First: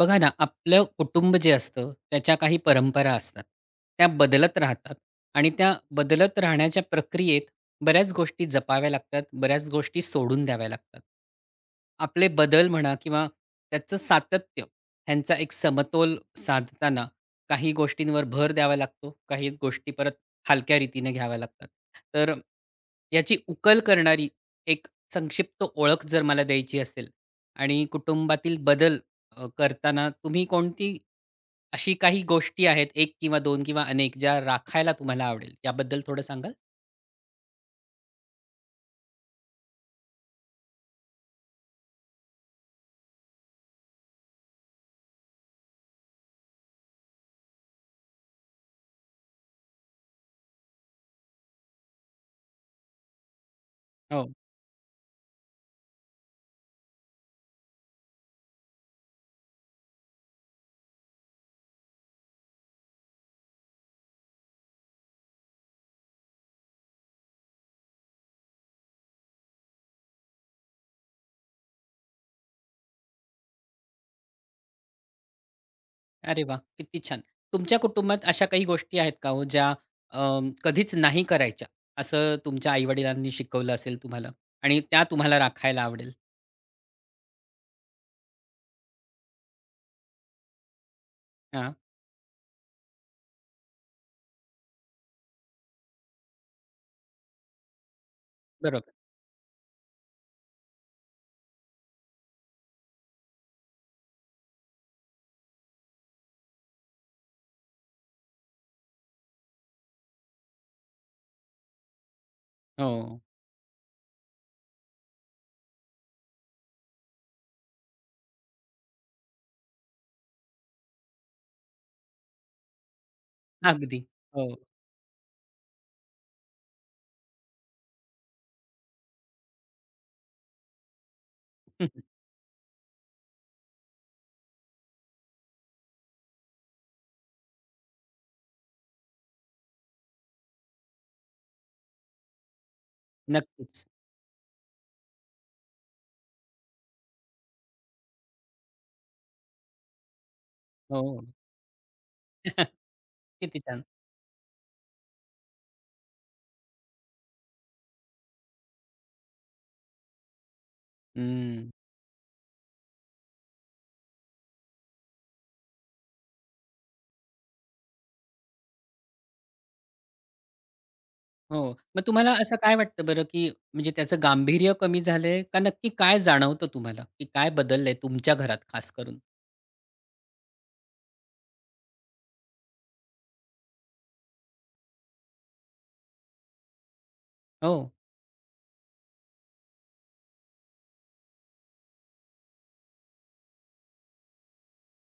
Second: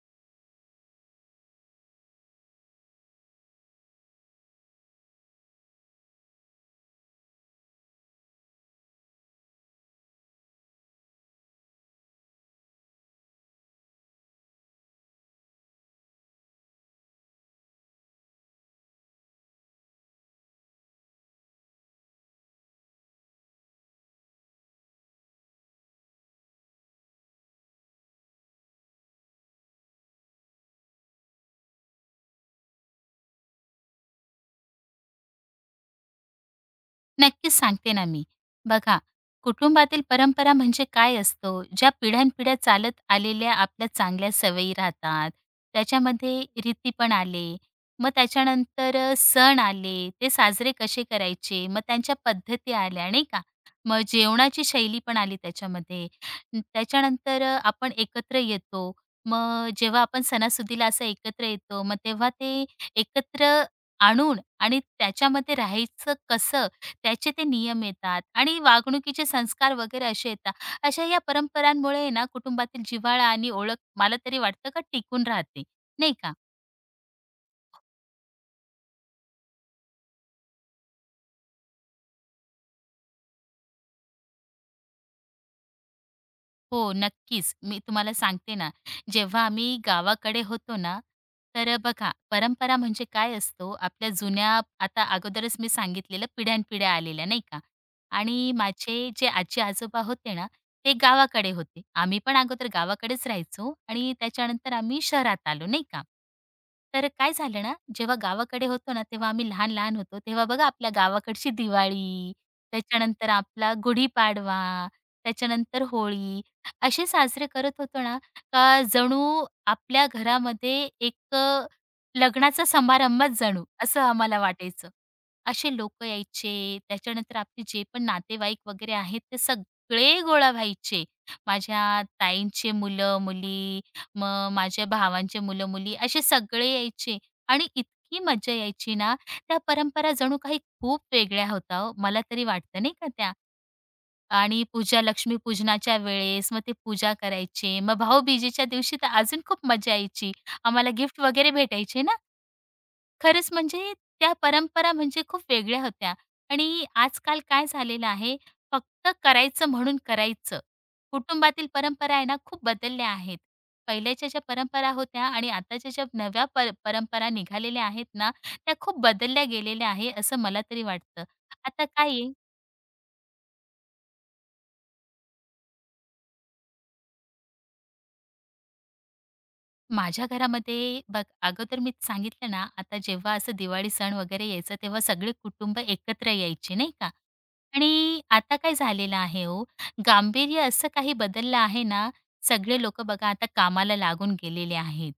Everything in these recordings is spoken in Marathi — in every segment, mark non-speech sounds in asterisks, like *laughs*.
बघा ना, आपलं कुटुंब जे असतं, त्याच्या काही परंपरा असतात. त्या बदलत राहतात आणि त्या बदलत राहण्याच्या प्रक्रियेत बऱ्याच गोष्टी जपाव्या लागतात, बऱ्याच गोष्टी सोडून द्याव्या लागतात. आपले बदल म्हणा किंवा त्याचं सातत्य, ह्यांचा एक समतोल साधताना काही गोष्टींवर भर द्यावा लागतो, काही गोष्टी परत हलक्या रीतीने घ्याव्या लागतात. तर याची उकल करणारी एक संक्षिप्त ओळख जर मला द्यायची असेल आणि कुटुंबातील बदल करताना तुम्ही कोणती अशी काही गोष्टी आहेत 1 किंवा 2 किंवा अनेक ज्या राखायला तुम्हाला आवडेल, याबद्दल थोडं सांगाल? नक्कीच सांगते ना मी. बघा, कुटुंबातील परंपरा म्हणजे काय असतो, ज्या पिढ्यानपिढ्या चालत आलेल्या आपल्या चांगल्या सवयी राहतात. त्याच्यामध्ये रीती पण आले. मग त्याच्यानंतर सण आले, ते साजरे कसे करायचे, मग त्यांच्या पद्धती आल्या, नाही का? मग हो. जेवणाची शैली पण आली त्याच्यामध्ये. त्याच्यानंतर आपण एकत्र येतो. मग जेव्हा आपण सणासुदीला असं एकत्र येतो, मग तेव्हा ते एकत्र आणून आणि त्याच्यामध्ये राहायचं कसं त्याचे ते नियम येतात आणि वागणुकीचे संस्कार वगैरे असे येतात. अशा या परंपरांमुळे आहे ना कुटुंबातील जिव्हाळा आणि ओळख मला तरी वाटतं का टिकून राहते, नाही का? अरे वाह! किती छान. तुमच्या कुटुंबात अशा काही गोष्टी आहेत का हो ज्या कधीच नाही करायच्या, असं तुमच्या आई शिकवलं असेल तुम्हाला आणि त्या तुम्हाला राखायला आवडेल? हो, नक्कीच. मी तुम्हाला सांगते ना, जेव्हा आम्ही गावाकडे होतो ना, हां, तर बघा परंपरा म्हणजे काय असतो, आपल्या जुन्या आता अगोदरच मी सांगितलेलं पिढ्यानपिढ्या आलेल्या, नाही का? आणि बरोबर. माझे जे आजी-आजोबा होते ना, ते गावाकडे होते. आम्ही पण अगोदर गावाकडेच राहायचो आणि त्याच्यानंतर आम्ही शहरात आलो, नाही का? तर काय झालं ना, जेव्हा गावाकडे होतो ना, तेव्हा आम्ही लहान-लहान होतो, तेव्हा बघा आपल्या गावाकडची दिवाळी, हो, त्याच्यानंतर आपला गुढीपाडवा, त्याच्यानंतर होळी, असे साजरे करत होतो ना, का जणू आपल्या घरामध्ये एक लग्नाचा समारंभच जणू असं अगदी. आम्हाला हो. वाटायचं. असे लोकं यायचे, त्याच्यानंतर आपले जे पण नातेवाईक वगैरे आहेत ते सगळे गोळा व्हायचे. माझ्या *laughs* ताईंचे मुलं-मुली, मग माझ्या भावांचे मुलं-मुली असे सगळे यायचे आणि इतकी मज्जा यायची ना, त्या परंपरा जणू काही खूप वेगळ्या होत्या हो, मला तरी वाटतं नाही का त्या. नक्कीच. आणि पूजा लक्ष्मीपूजनाच्या वेळेस मग ते पूजा करायचे. मग भाऊबीजेच्या दिवशी तर अजून खूप मजा यायची. आम्हाला हो. गिफ्ट वगैरे भेटायचे ना. *laughs* खरंच किती छान. म्हणजे त्या परंपरा म्हणजे खूप वेगळ्या होत्या आणि आजकाल काय झालेलं आहे, फक्त करायचं म्हणून करायचं. कुटुंबातील हं. परंपरा आहे ना, खूप बदलल्या आहेत. पहिल्याच्या ज्या परंपरा होत्या आणि आताच्या ज्या नव्या परंपरा निघालेल्या आहेत ना, त्या खूप बदलल्या गेलेल्या आहे, असं मला तरी वाटतं. हो. आता मग काय तुम्हाला आहे असं काय वाटतं बरं, की म्हणजे त्याचं गांभीर्य कमी झालंय का नक्की काय जाणवतं तुम्हाला, की काय बदललंय तुमच्या घरात खास करून? माझ्या घरामध्ये बघ अगोदर मी सांगितलं ना, आता जेव्हा असं दिवाळी सण वगैरे यायचा, तेव्हा सगळे कुटुंब एकत्र यायचे, नाही का? हो, आणि आता काय झालेलं आहे हो, गांभीर्य असं काही बदललं आहे ना, सगळे लोकं बघा आता कामाला लागून गेलेले आहेत.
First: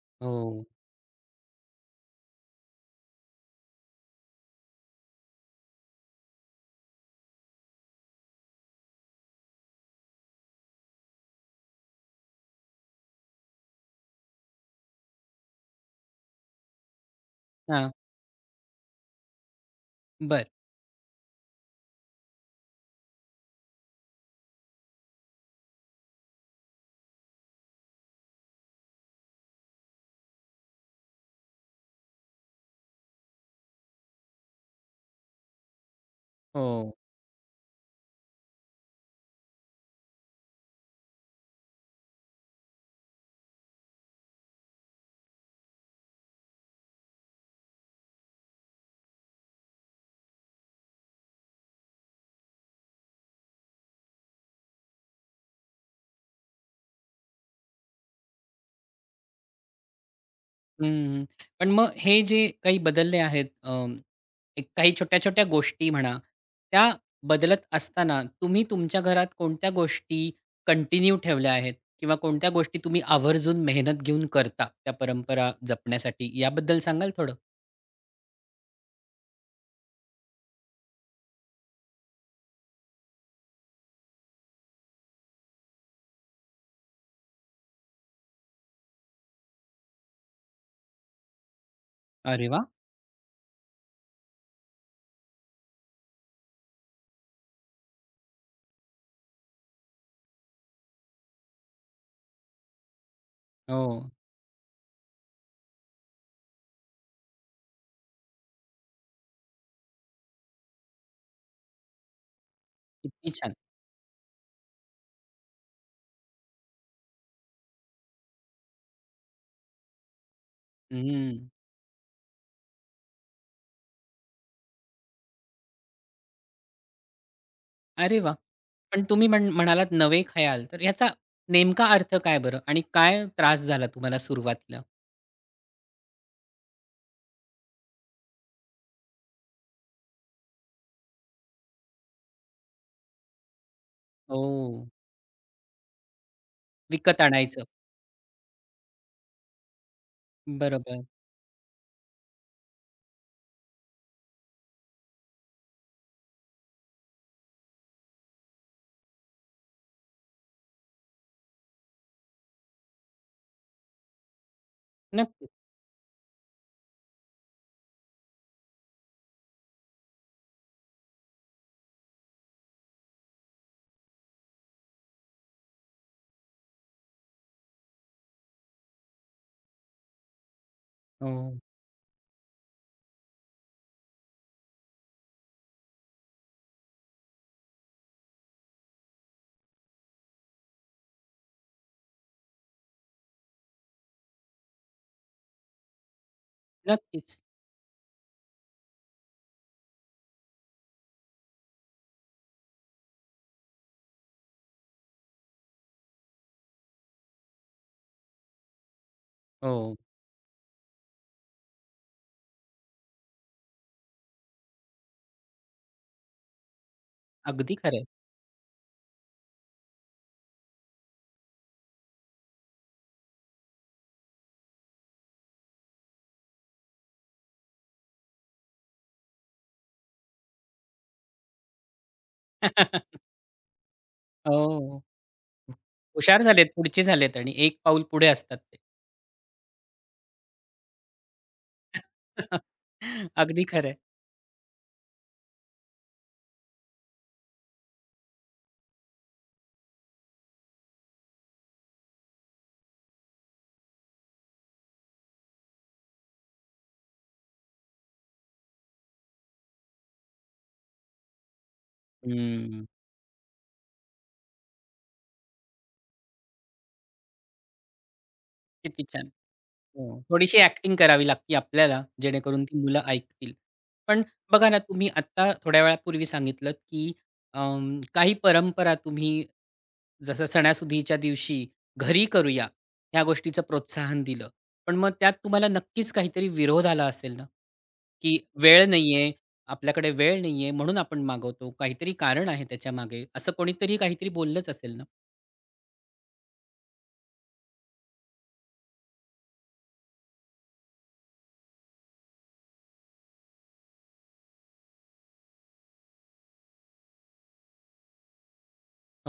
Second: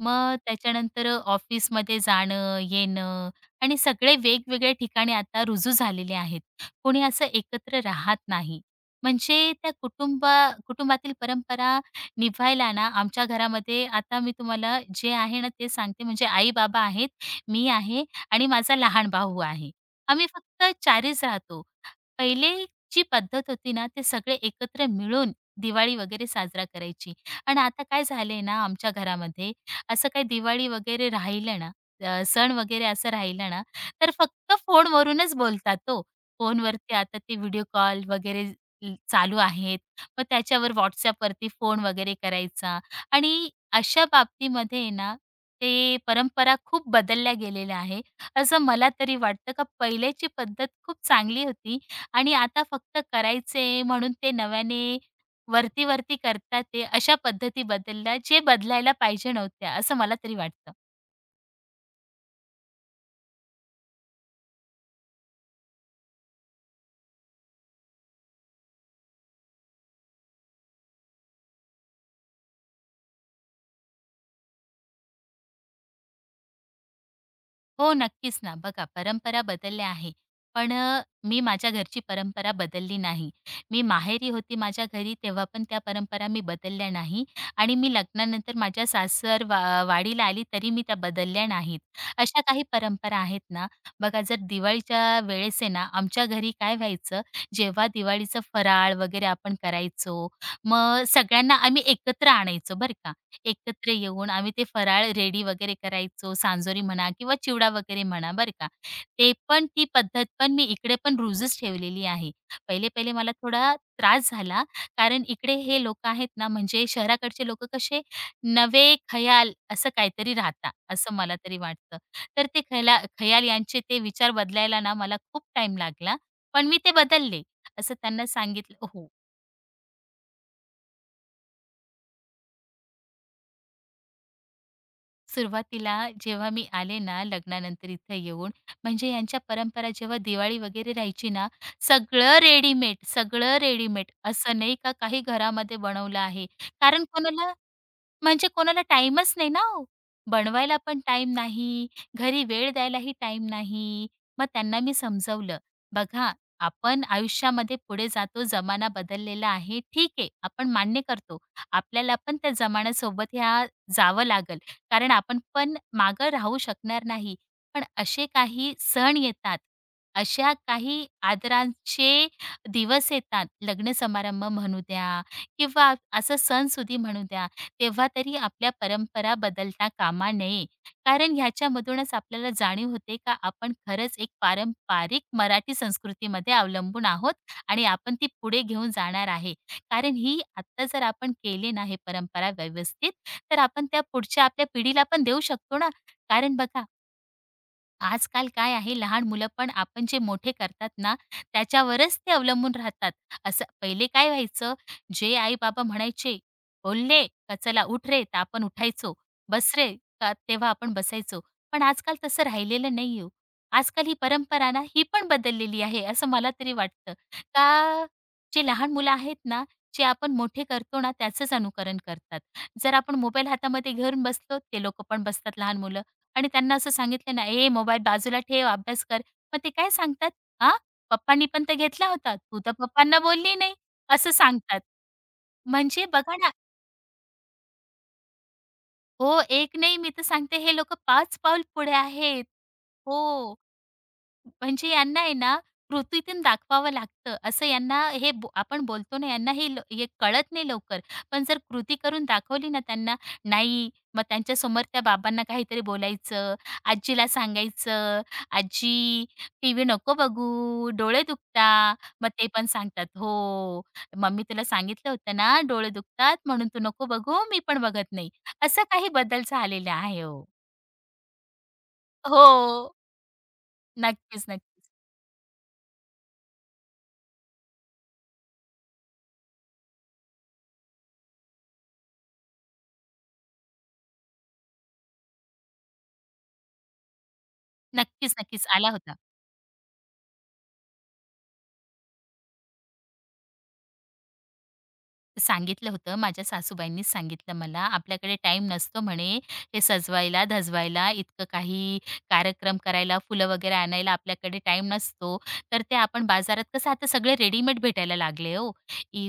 मग हो. त्याच्यानंतर ऑफिसमध्ये जाणं, येणं आणि सगळे वेगवेगळ्या ठिकाणी आता रुजू झालेले आहेत. कोणी असं एकत्र राहत नाही. म्हणजे त्या कुटुंबातील परंपरा निभायला ना आमच्या घरामध्ये आता मी तुम्हाला जे आहे ना ते सांगते म्हणजे आई-बाबा आहेत, मी हां. आहे आणि माझा लहान भाऊ आहे. आम्ही बरं. फक्त 4रीच राहतो. पहिले जी पद्धत होती ना ते सगळे एकत्र मिळून दिवाळी वगैरे साजरा करायची आणि आता काय झालंय ना आमच्या घरामध्ये असं काही दिवाळी वगैरे राहिलं ना, सण वगैरे असं राहिलं ना, तर फक्त फोनवरूनच बोलतात हो. हो. फोनवरती आता ते व्हिडिओ कॉल वगैरे चालू आहेत. मग त्याच्यावर WhatsAppवरती फोन वगैरे करायचा आणि अशा बाबतीमध्ये आहे ना, ते परंपरा खूप बदलल्या गेलेल्या आहे. असं मला तरी वाटतं का पहिल्याची पद्धत खूप चांगली होती आणि आता फक्त करायचे म्हणून ते नव्याने वरती-वरती करतात ते, अशा पद्धती बदलल्या, जे बदलायला पाहिजे नव्हत्या, असं मला तरी वाटतं. हं. पण मग हे जे काही बदलले आहेत एक काही छोट्या-छोट्या गोष्टी म्हणा, त्या बदलत असताना तुम्ही तुमच्या घरात कोणत्या गोष्टी कंटिन्यू ठेवल्या आहेत किंवा कोणत्या गोष्टी तुम्ही आवर्जून मेहनत घेऊन करता त्या परंपरा जपण्यासाठी याबद्दल सांगाल थोडं? हो, नक्कीच ना. बघा परंपरा बदलल्या आहे. पण मी माझ्या घरची परंपरा बदलली नाही. मी माहेरी होती माझ्या घरी तेव्हा पण त्या परंपरा मी बदलल्या नाही आणि मी लग्नानंतर माझ्या सासर वा वाडीला आली तरी मी त्या बदलल्या नाहीत. अशा अरे काही वाह! परंपरा आहेत ना, बघा जर दिवाळीच्या वेळेस आहे ना, आमच्या घरी काय व्हायचं, जेव्हा दिवाळीचं फराळ वगैरे आपण करायचो, मग सगळ्यांना आम्ही एकत्र आणायचो बरं का. एकत्र हो. येऊन आम्ही ते फराळ रेडी वगैरे करायचो. सांजोरी म्हणा किंवा चिवडा वगैरे म्हणा बरं का. ते पण ती पद्धत पण मी इकडे पण रुजूच ठेवलेली आहे. पहिले-पहिले किती मला छान. थोडा त्रास झाला, कारण इकडे हे लोकं आहेत ना, म्हणजे शहराकडचे लोकं कसे नवे खयाल असं काहीतरी राहता, असं मला हम्म. तरी वाटतं. तर ते खयाल यांचे ते विचार बदलायला ना मला खूप टाईम लागला, पण मी ते बदलले. असं अरे त्यांना वा, सांगितलं पण हो. तुम्ही म्हणालात नवे खयाल, तर याचा नेमका अर्थ काय बरं? आणि काय त्रास झाला तुम्हाला सुरुवातीला? सुरुवातीला जेव्हा मी आले ना लग्नानंतर इथं येऊन, म्हणजे यांच्या परंपरा जेव्हा दिवाळी वगैरे राहायची ना, सगळं रेडीमेड, सगळं रेडीमेड. हो. असं नाही का काही घरामध्ये बनवलं आहे. कारण विकत कोणाला आणायचं. म्हणजे कोणाला टाईमच नाही ना हो. बनवायला पण बरोबर. टाइम नाही, घरी वेळ द्यायलाही टाइम नाही. मग त्यांना मी समजवलं, "बघा, आपण आयुष्यामध्ये पुढे जातो, जमाना बदललेला आहे. ठीक आहे, आपण मान्य करतो. आपल्याला पण त्या जमान्यासोबत ह्या जावं लागेल, कारण आपण नक्कीच. पण मागं राहू शकणार नाही. पण असे काही सण येतात, अशा काही आदरांचे दिवस येतात, लग्न समारंभ म्हणू द्या किंवा असं सणसुदी म्हणू द्या, तेव्हा तरी आपल्या परंपरा बदलता कामा नये. कारण हो. ह्याच्यामधूनच आपल्याला जाणीव होते का आपण खरंच एक पारंपरिक मराठी संस्कृतीमध्ये अवलंबून आहोत आणि आपण ती पुढे घेऊन जाणार आहे. कारण ही आत्ता जर आपण केली ना हे परंपरा व्यवस्थित, तर आपण त्या पुढच्या आपल्या पिढीला पण देऊ शकतो ना. कारण बघा नक्कीच. आजकाल काय आहे लहान मुलं पण आपण जे मोठे करतात ना त्याच्यावरच ते अवलंबून राहतात. असं पहिले काय व्हायचं, जे आई-बाबा म्हणायचे, "बोलले का चला उठ रे" तर आपण उठायचो. "बस रे" हो. का तेव्हा आपण बसायचो. पण आजकाल तसं राहिलेलं नाही हो. आजकाल ही परंपरा ना ही पण बदललेली आहे असं मला तरी वाटतं. अगदी खरं आहे. का जे लहान मुलं आहेत ना, जे आपण मोठे करतो ना त्याचंच अनुकरण करतात. जर आपण मोबाईल हातामध्ये घेऊन बसलो, ते लोकं पण बसतात लहान मुलं. आणि त्यांना असं सांगितलं ना, "ए मोबाईल बाजूला ठेव, अभ्यास कर." मग ते काय सांगतात, "हां, पप्पांनी पण तर घेतला होता. तू तर पप्पांना *laughs* बोलली नाही." असं सांगतात. हो. म्हणजे बघा हुशार ना झालेत, पुढचे झालेत आणि एक पाऊल पुढे असतात ते. हो, एक नाही मी तर सांगते हे लोकं पाच पाऊल पुढे आहेत. *laughs* हो. अगदी खरं. म्हणजे यांना आहे ना, कृतीतून दाखवावं लागतं. असं यांना हे आपण बोलतो ना, यांना हे कळत नाही लवकर. पण जर कृती करून दाखवली ना त्यांना, नाही मग त्यांच्यासमोर त्या बाबांना काहीतरी बोलायचं, आजीला सांगायचं, "आजी टीव्ही नको बघू, डोळे दुखता." मग ते पण हम्म. सांगतात, "हो, मम्मी तुला सांगितलं होतं ना, डोळे दुखतात म्हणून तू नको बघू, मी पण बघत नाही." असा किती काही छान. बदल झालेला आहे हो, हो. थोडीशी ॲक्टिंग करावी लागती आपल्याला, हो. जेणेकरून ती मुलं ऐकतील. पण नक्कीच, बघा ना, नक्कीच. तुम्ही आत्ता थोड्या वेळापूर्वी सांगितलत, की काही परंपरा तुम्ही जसं सणासुदीच्या दिवशी घरी करूया, ह्या गोष्टीचं प्रोत्साहन दिलं. पण मग त्यात तुम्हाला नक्कीच काहीतरी विरोध आला असेल ना? नक्कीच, की नक्कीच. वेळ आला होता. नाहीये, आपल्याकडे वेळ नाहीये म्हणून आपण मागवतो. काहीतरी कारण आहे त्याच्यामागे, असं कोणीतरी काहीतरी बोललंच असेल ना? सांगितलं होतं. माझ्या सासूबाईंनीच सांगितलं मला, "आपल्याकडे टाईम नसतो," म्हणे, "हे सजवायला, धजवायला, इतकं काही कार्यक्रम करायला, फुलं वगैरे आणायला आपल्याकडे टाईम नसतो. तर ते आपण बाजारात कसं आता सगळे रेडीमेड भेटायला लागले हो.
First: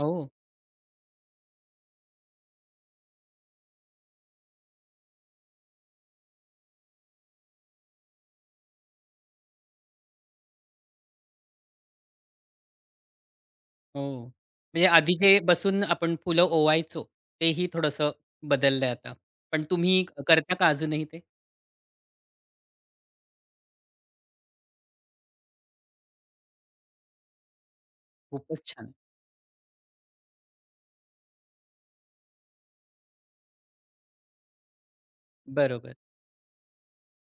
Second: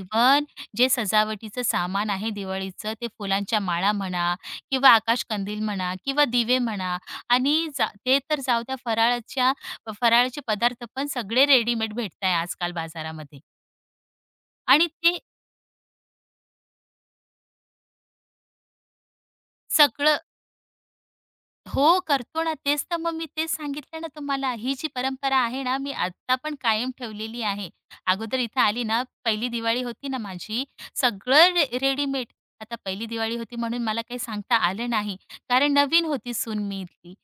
हो. जे सजावटीचं सामान आहे दिवाळीचं, ते फुलांच्या माळा म्हणा किंवा आकाशकंदील म्हणा किंवा दिवे म्हणा आणि जा ते तर जाऊ द्या, फराळाचे पदार्थ पण सगळे रेडीमेड भेटत आजकाल बाजारामध्ये हो. म्हणजे आणि आधी ते जे बसून आपण फुलं ओवायचो, तेही थोडंसं बदललंय आता. पण तुम्ही सगळं करता का अजूनही ते? हो, करतो ना. तेच तर मग मी तेच सांगितलं ना तुम्हाला. ही जी परंपरा आहे ना, मी आत्ता पण कायम ठेवलेली आहे. अगोदर इथं खूपच आली छान. ना, पहिली दिवाळी होती ना माझी, सगळं रेडीमेड. आता पहिली दिवाळी होती म्हणून मला काही सांगता आलं नाही, कारण बरोबर. नवीन होती सून मी इथली.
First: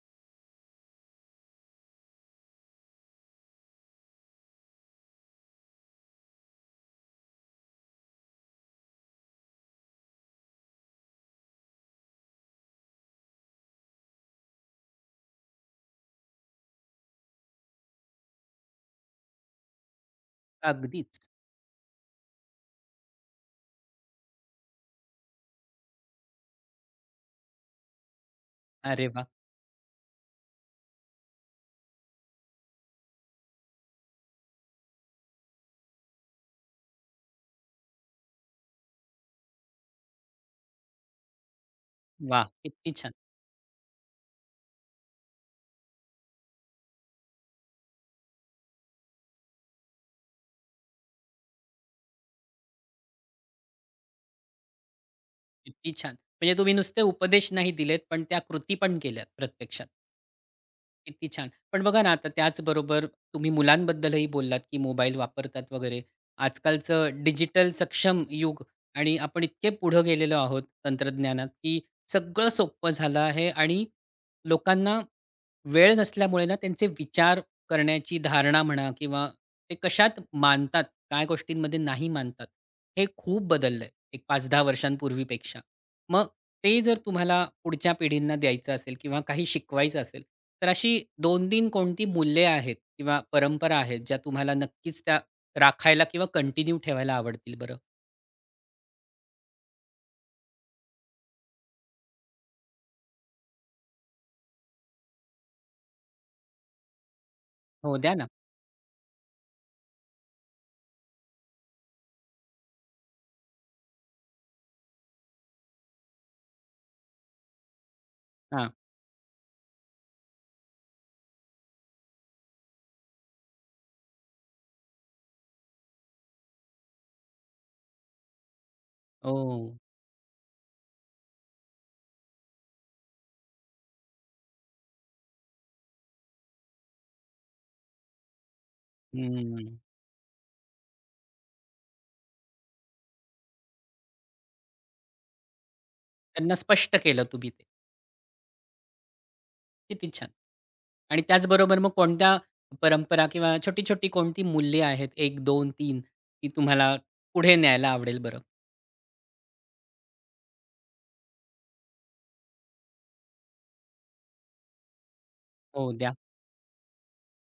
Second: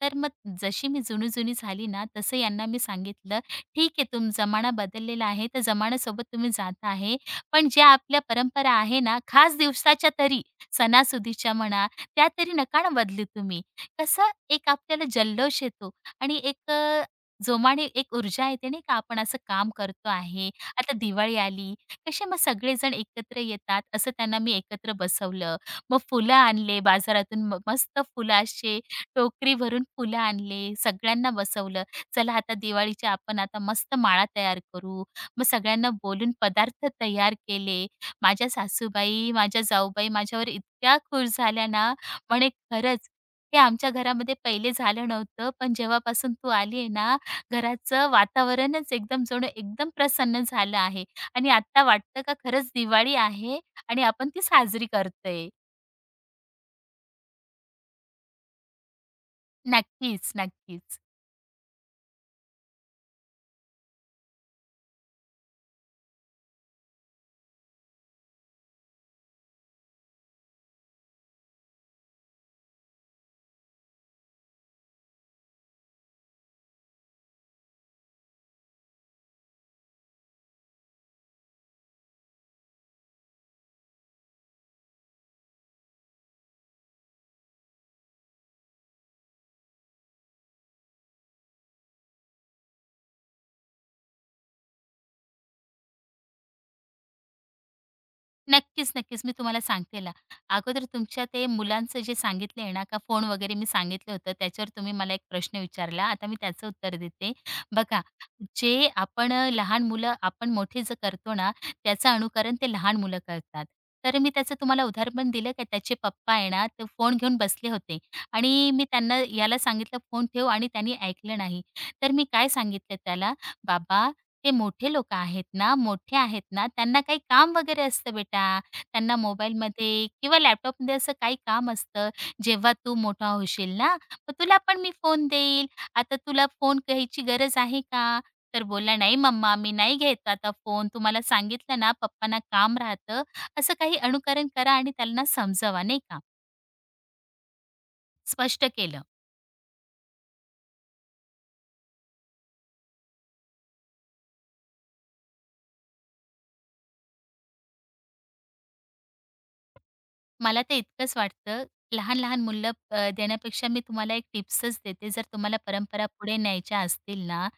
तर मग जशी मी जुनी-जुनी झाली ना, तसं यांना मी सांगितलं, "ठीक आहे, जमाना बदललेला आहे, तर जमान्यासोबत तुम्ही जात आहे. पण ज्या आपल्या परंपरा आहे ना, खास दिवसाच्या तरी, सणासुदीच्या म्हणा, त्या तरी नका ना बदलू तुम्ही. कसा एक आपल्याला जल्लोष येतो आणि एक जोमाने एक ऊर्जा येते नाही का आपण असं काम करतो आहे. आता अगदीच. दिवाळी आली, कसे मग सगळेजण एकत्र येतात. असं त्यांना मी एकत्र बसवलं. मग फुलं आणले बाजारातून मस्त फुलं असे अरे वाह! टोकरी भरून फुलं आणले. सगळ्यांना बसवलं. चला आता दिवाळीच्या आपण आता मस्त माळा तयार करू. मग सगळ्यांना बोलून पदार्थ तयार केले. माझ्या सासूबाई, माझ्या जाऊबाई माझ्यावर इतक्या खुश झाल्या ना, वाह! म्हणे किती खरंच छान, ते आमच्या घरामध्ये पहिले झालं नव्हतं, पण जेव्हापासून तू आली आहे ना, घराचं वातावरणच एकदम जणू एकदम प्रसन्न झालं आहे आणि आता वाटतं का खरंच दिवाळी आहे आणि आपण ती साजरी करतोय. किती छान. म्हणजे तुम्ही नुसते उपदेश नाही दिलेत, पण त्या कृती पण केल्यात प्रत्यक्षात. नक्कीच, नक्कीच. किती छान. पण बघा ना, आता त्याचबरोबर तुम्ही मुलांबद्दलही बोललात, की मोबाईल वापरतात वगैरे. आजकालचं डिजिटल सक्षम युग आणि आपण इतके पुढं गेलेलो आहोत तंत्रज्ञानात, की सगळं सोपं झालं आहे आणि लोकांना वेळ नसल्यामुळे ना, त्यांचे विचार करण्याची धारणा म्हणा किंवा ते कशात मानतात, काय गोष्टींमध्ये नाही मानतात, हे खूप बदललंय एक 5-10 वर्षांपूर्वीपेक्षा. मग ते जर तुम्हाला पुढच्या पिढींना द्यायचं असेल किंवा काही शिकवायचं असेल, तर अशी 2-3 कोणती मूल्ये आहेत किंवा परंपरा आहेत, ज्या तुम्हाला नक्कीच त्या राखायला किंवा कंटिन्यू ठेवायला आवडतील बरं? नक्कीच, नक्कीच. मी तुम्हाला सांगते ना. अगोदर तुमच्या ते मुलांचं जे सांगितलं आहे ना, का फोन वगैरे मी सांगितलं होतं, त्याच्यावर तुम्ही मला एक प्रश्न विचारला. आता मी त्याचं उत्तर देते. हो, बघा, द्या ना. जे आपण लहान मुलं आपण मोठे जे करतो ना, त्याचं अनुकरण ते लहान मुलं करतात. तर मी त्याचं तुम्हाला उदाहरण दिलं का त्याचे पप्पा आहे ना, ते फोन घेऊन बसले होते हां. आणि मी त्यांना याला सांगितलं, "फोन ठेव" आणि त्यांनी ऐकलं नाही. तर मी काय सांगितलं त्याला, "बाबा ते मोठे लोकं आहेत ना, मोठे आहेत ना, त्यांना काही काम वगैरे असतं बेटा. त्यांना ओह! मोबाईलमध्ये किंवा लॅपटॉपमध्ये असं काही काम असतं. जेव्हा तू मोठा होशील ना, मग तुला पण मी फोन देईल. आता तुला फोन घ्यायची गरज आहे का? तर बोलला, "नाही मम्मा, हं. मी नाही घेत आता फोन. तुम्हाला सांगितलं ना, पप्पांना काम राहतं." असं काही अनुकरण करा आणि त्यांना समजवा, नाही का? त्यांना स्पष्ट केलं तुम्ही ते. स्पष्ट केलं. किती छान. आणि त्याचबरोबर मग कोणत्या परंपरा किंवा छोटी-छोटी कोणती मूल्ये आहेत 1, 2, 3 ती तुम्हाला पुढे न्यायला आवडेल बरं? मला तर इतकंच वाटतं, लहान-लहान मुलं देण्यापेक्षा मी तुम्हाला एक टिप्सच देते. जर तुम्हाला हो, परंपरा द्या. पुढे न्यायच्या असतील ना,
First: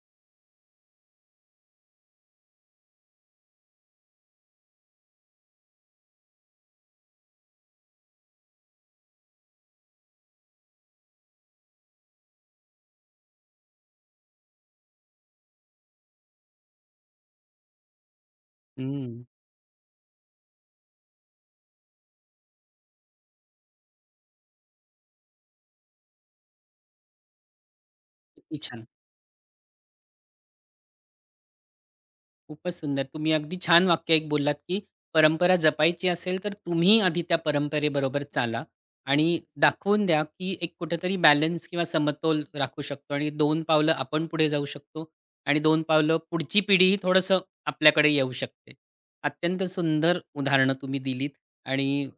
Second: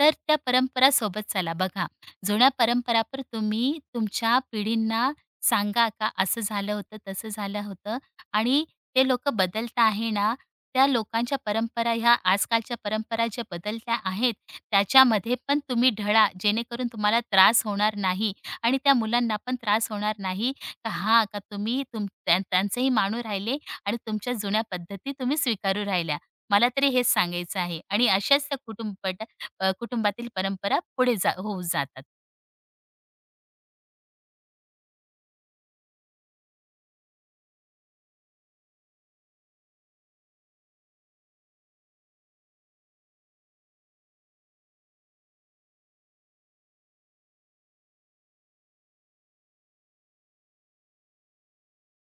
तर त्या परंपरा सोबत चाला. बघा, जुन्या परंपरा तुम्ही तुमच्या पिढींना सांगा का असं झालं होतं, तसं झालं होतं आणि ते लोकं बदलता आहे ना, त्या लोकांच्या परंपरा ह्या आजकालच्या परंपरा ज्या बदलत्या आहेत, त्याच्यामध्ये पण तुम्ही ढळा. जेणेकरून तुम्हाला त्रास होणार नाही आणि त्या हं. मुलांना पण त्रास होणार नाही का हां, का तुम्ही तुम त्यां त्यांचंही मानू राहिले आणि तुमच्या जुन्या पद्धती तुम्ही स्वीकारू राहिल्या. मला तरी हेच सांगायचं आहे आणि अशाच किती त्या छान. कुटुंबातील परंपरा पुढे होऊ जातात. खूपच सुंदर. तुम्ही अगदी छान वाक्य एक बोललात, की परंपरा जपायची असेल, तर तुम्ही आधी त्या परंपरेबरोबर चाला आणि दाखवून द्या, की एक कुठेतरी बॅलन्स किंवा समतोल राखू शकतो आणि दोन पावलं आपण पुढे जाऊ शकतो आणि दोन पावलं पुढची पिढीही थोडंसं आपल्याकडे येऊ शकते. अत्यंत सुंदर उदाहरणं तुम्ही दिलीत आणि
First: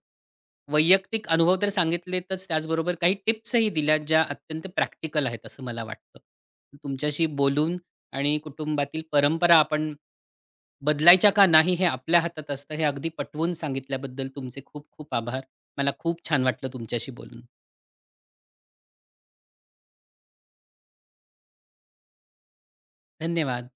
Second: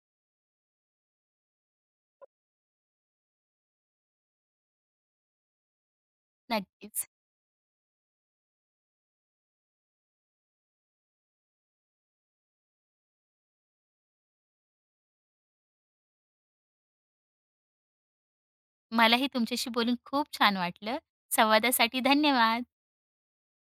वैयक्तिक अनुभव तर सांगितलेतच, त्याचबरोबर काही टिप्सही दिल्या, ज्या अत्यंत प्रॅक्टिकल आहेत असं मला वाटतं. नक्कीच. तुमच्याशी बोलून आणि कुटुंबातील परंपरा आपण बदलायच्या का नाही हे आपल्या हातात असतं हे अगदी पटवून सांगितल्याबद्दल तुमचे खूप खूप आभार. मला खूप छान वाटलं तुमच्याशी बोलून. मलाही तुमच्याशी बोलून खूप छान वाटलं. संवादासाठी धन्यवाद. धन्यवाद.